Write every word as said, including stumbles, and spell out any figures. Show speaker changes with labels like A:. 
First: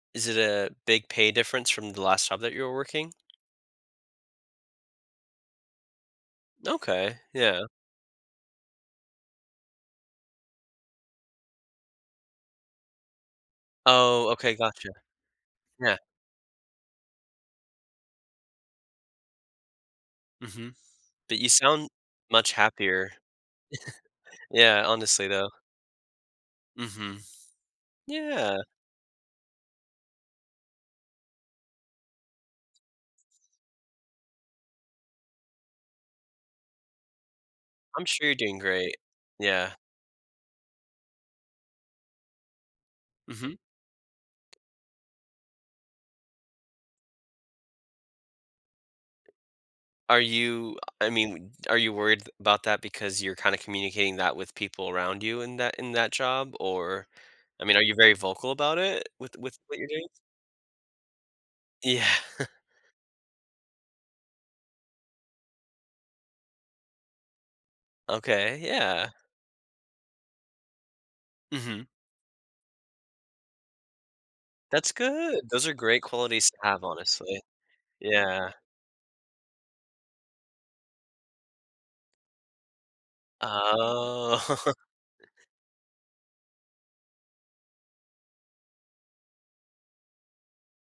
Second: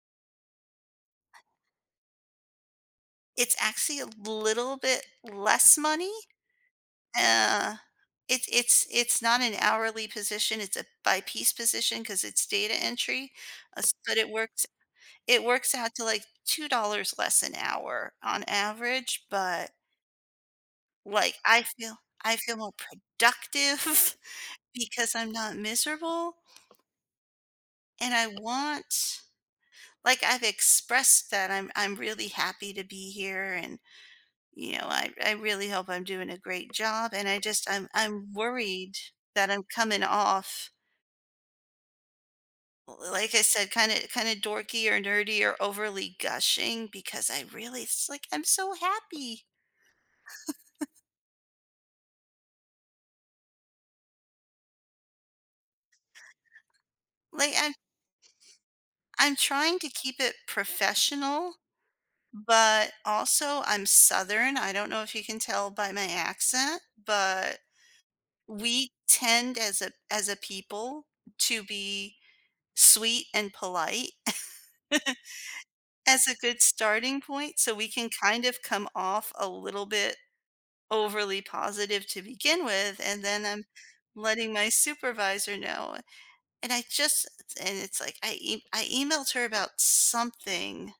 A: Is it a big pay difference from the last job that you were working?
B: It's actually a little bit less money.
A: Okay. Yeah.
B: Yeah. It it's it's not an hourly position, it's a by-piece position 'cause it's data entry, uh, s but it
A: Oh, okay.
B: works
A: Gotcha.
B: it works out
A: Yeah.
B: to, like, two dollars less an hour on average, but
A: Mhm. But
B: like,
A: you
B: I
A: sound
B: feel I
A: much
B: feel more
A: happier.
B: productive
A: Yeah,
B: because
A: honestly,
B: I'm
A: though.
B: not miserable
A: Mhm.
B: and I
A: Yeah.
B: want like, I've expressed that I'm I'm really happy to be here, and, you know, I I really hope I'm doing a great job, and I just I'm
A: I'm sure
B: I'm
A: you're doing
B: worried
A: great.
B: that I'm
A: Yeah.
B: coming off l l like I
A: Mhm.
B: said, kinda kinda dorky or nerdy or overly gushing because I really it's like, I'm so happy.
A: Are you I mean, are you worried about that because you're kinda communicating that with people around you in that in that job, or,
B: Like,
A: I
B: I
A: mean, are you very vocal about it with
B: I'm
A: with what
B: trying
A: you're
B: to
A: doing?
B: keep it professional,
A: Yeah.
B: but, also, I'm Southern, I don't know if you can tell by my accent, but
A: Okay,
B: we
A: yeah.
B: tend as a as a people to
A: Mhm.
B: be sweet and polite
A: That's good, those are great
B: as a
A: qualities to
B: good
A: have,
B: starting
A: honestly.
B: point, so we can kind
A: Yeah.
B: of come off a little bit overly positive to begin with, and then I'm
A: Oh.
B: letting my supervisor know, and I just and it's like, I e I emailed her about something.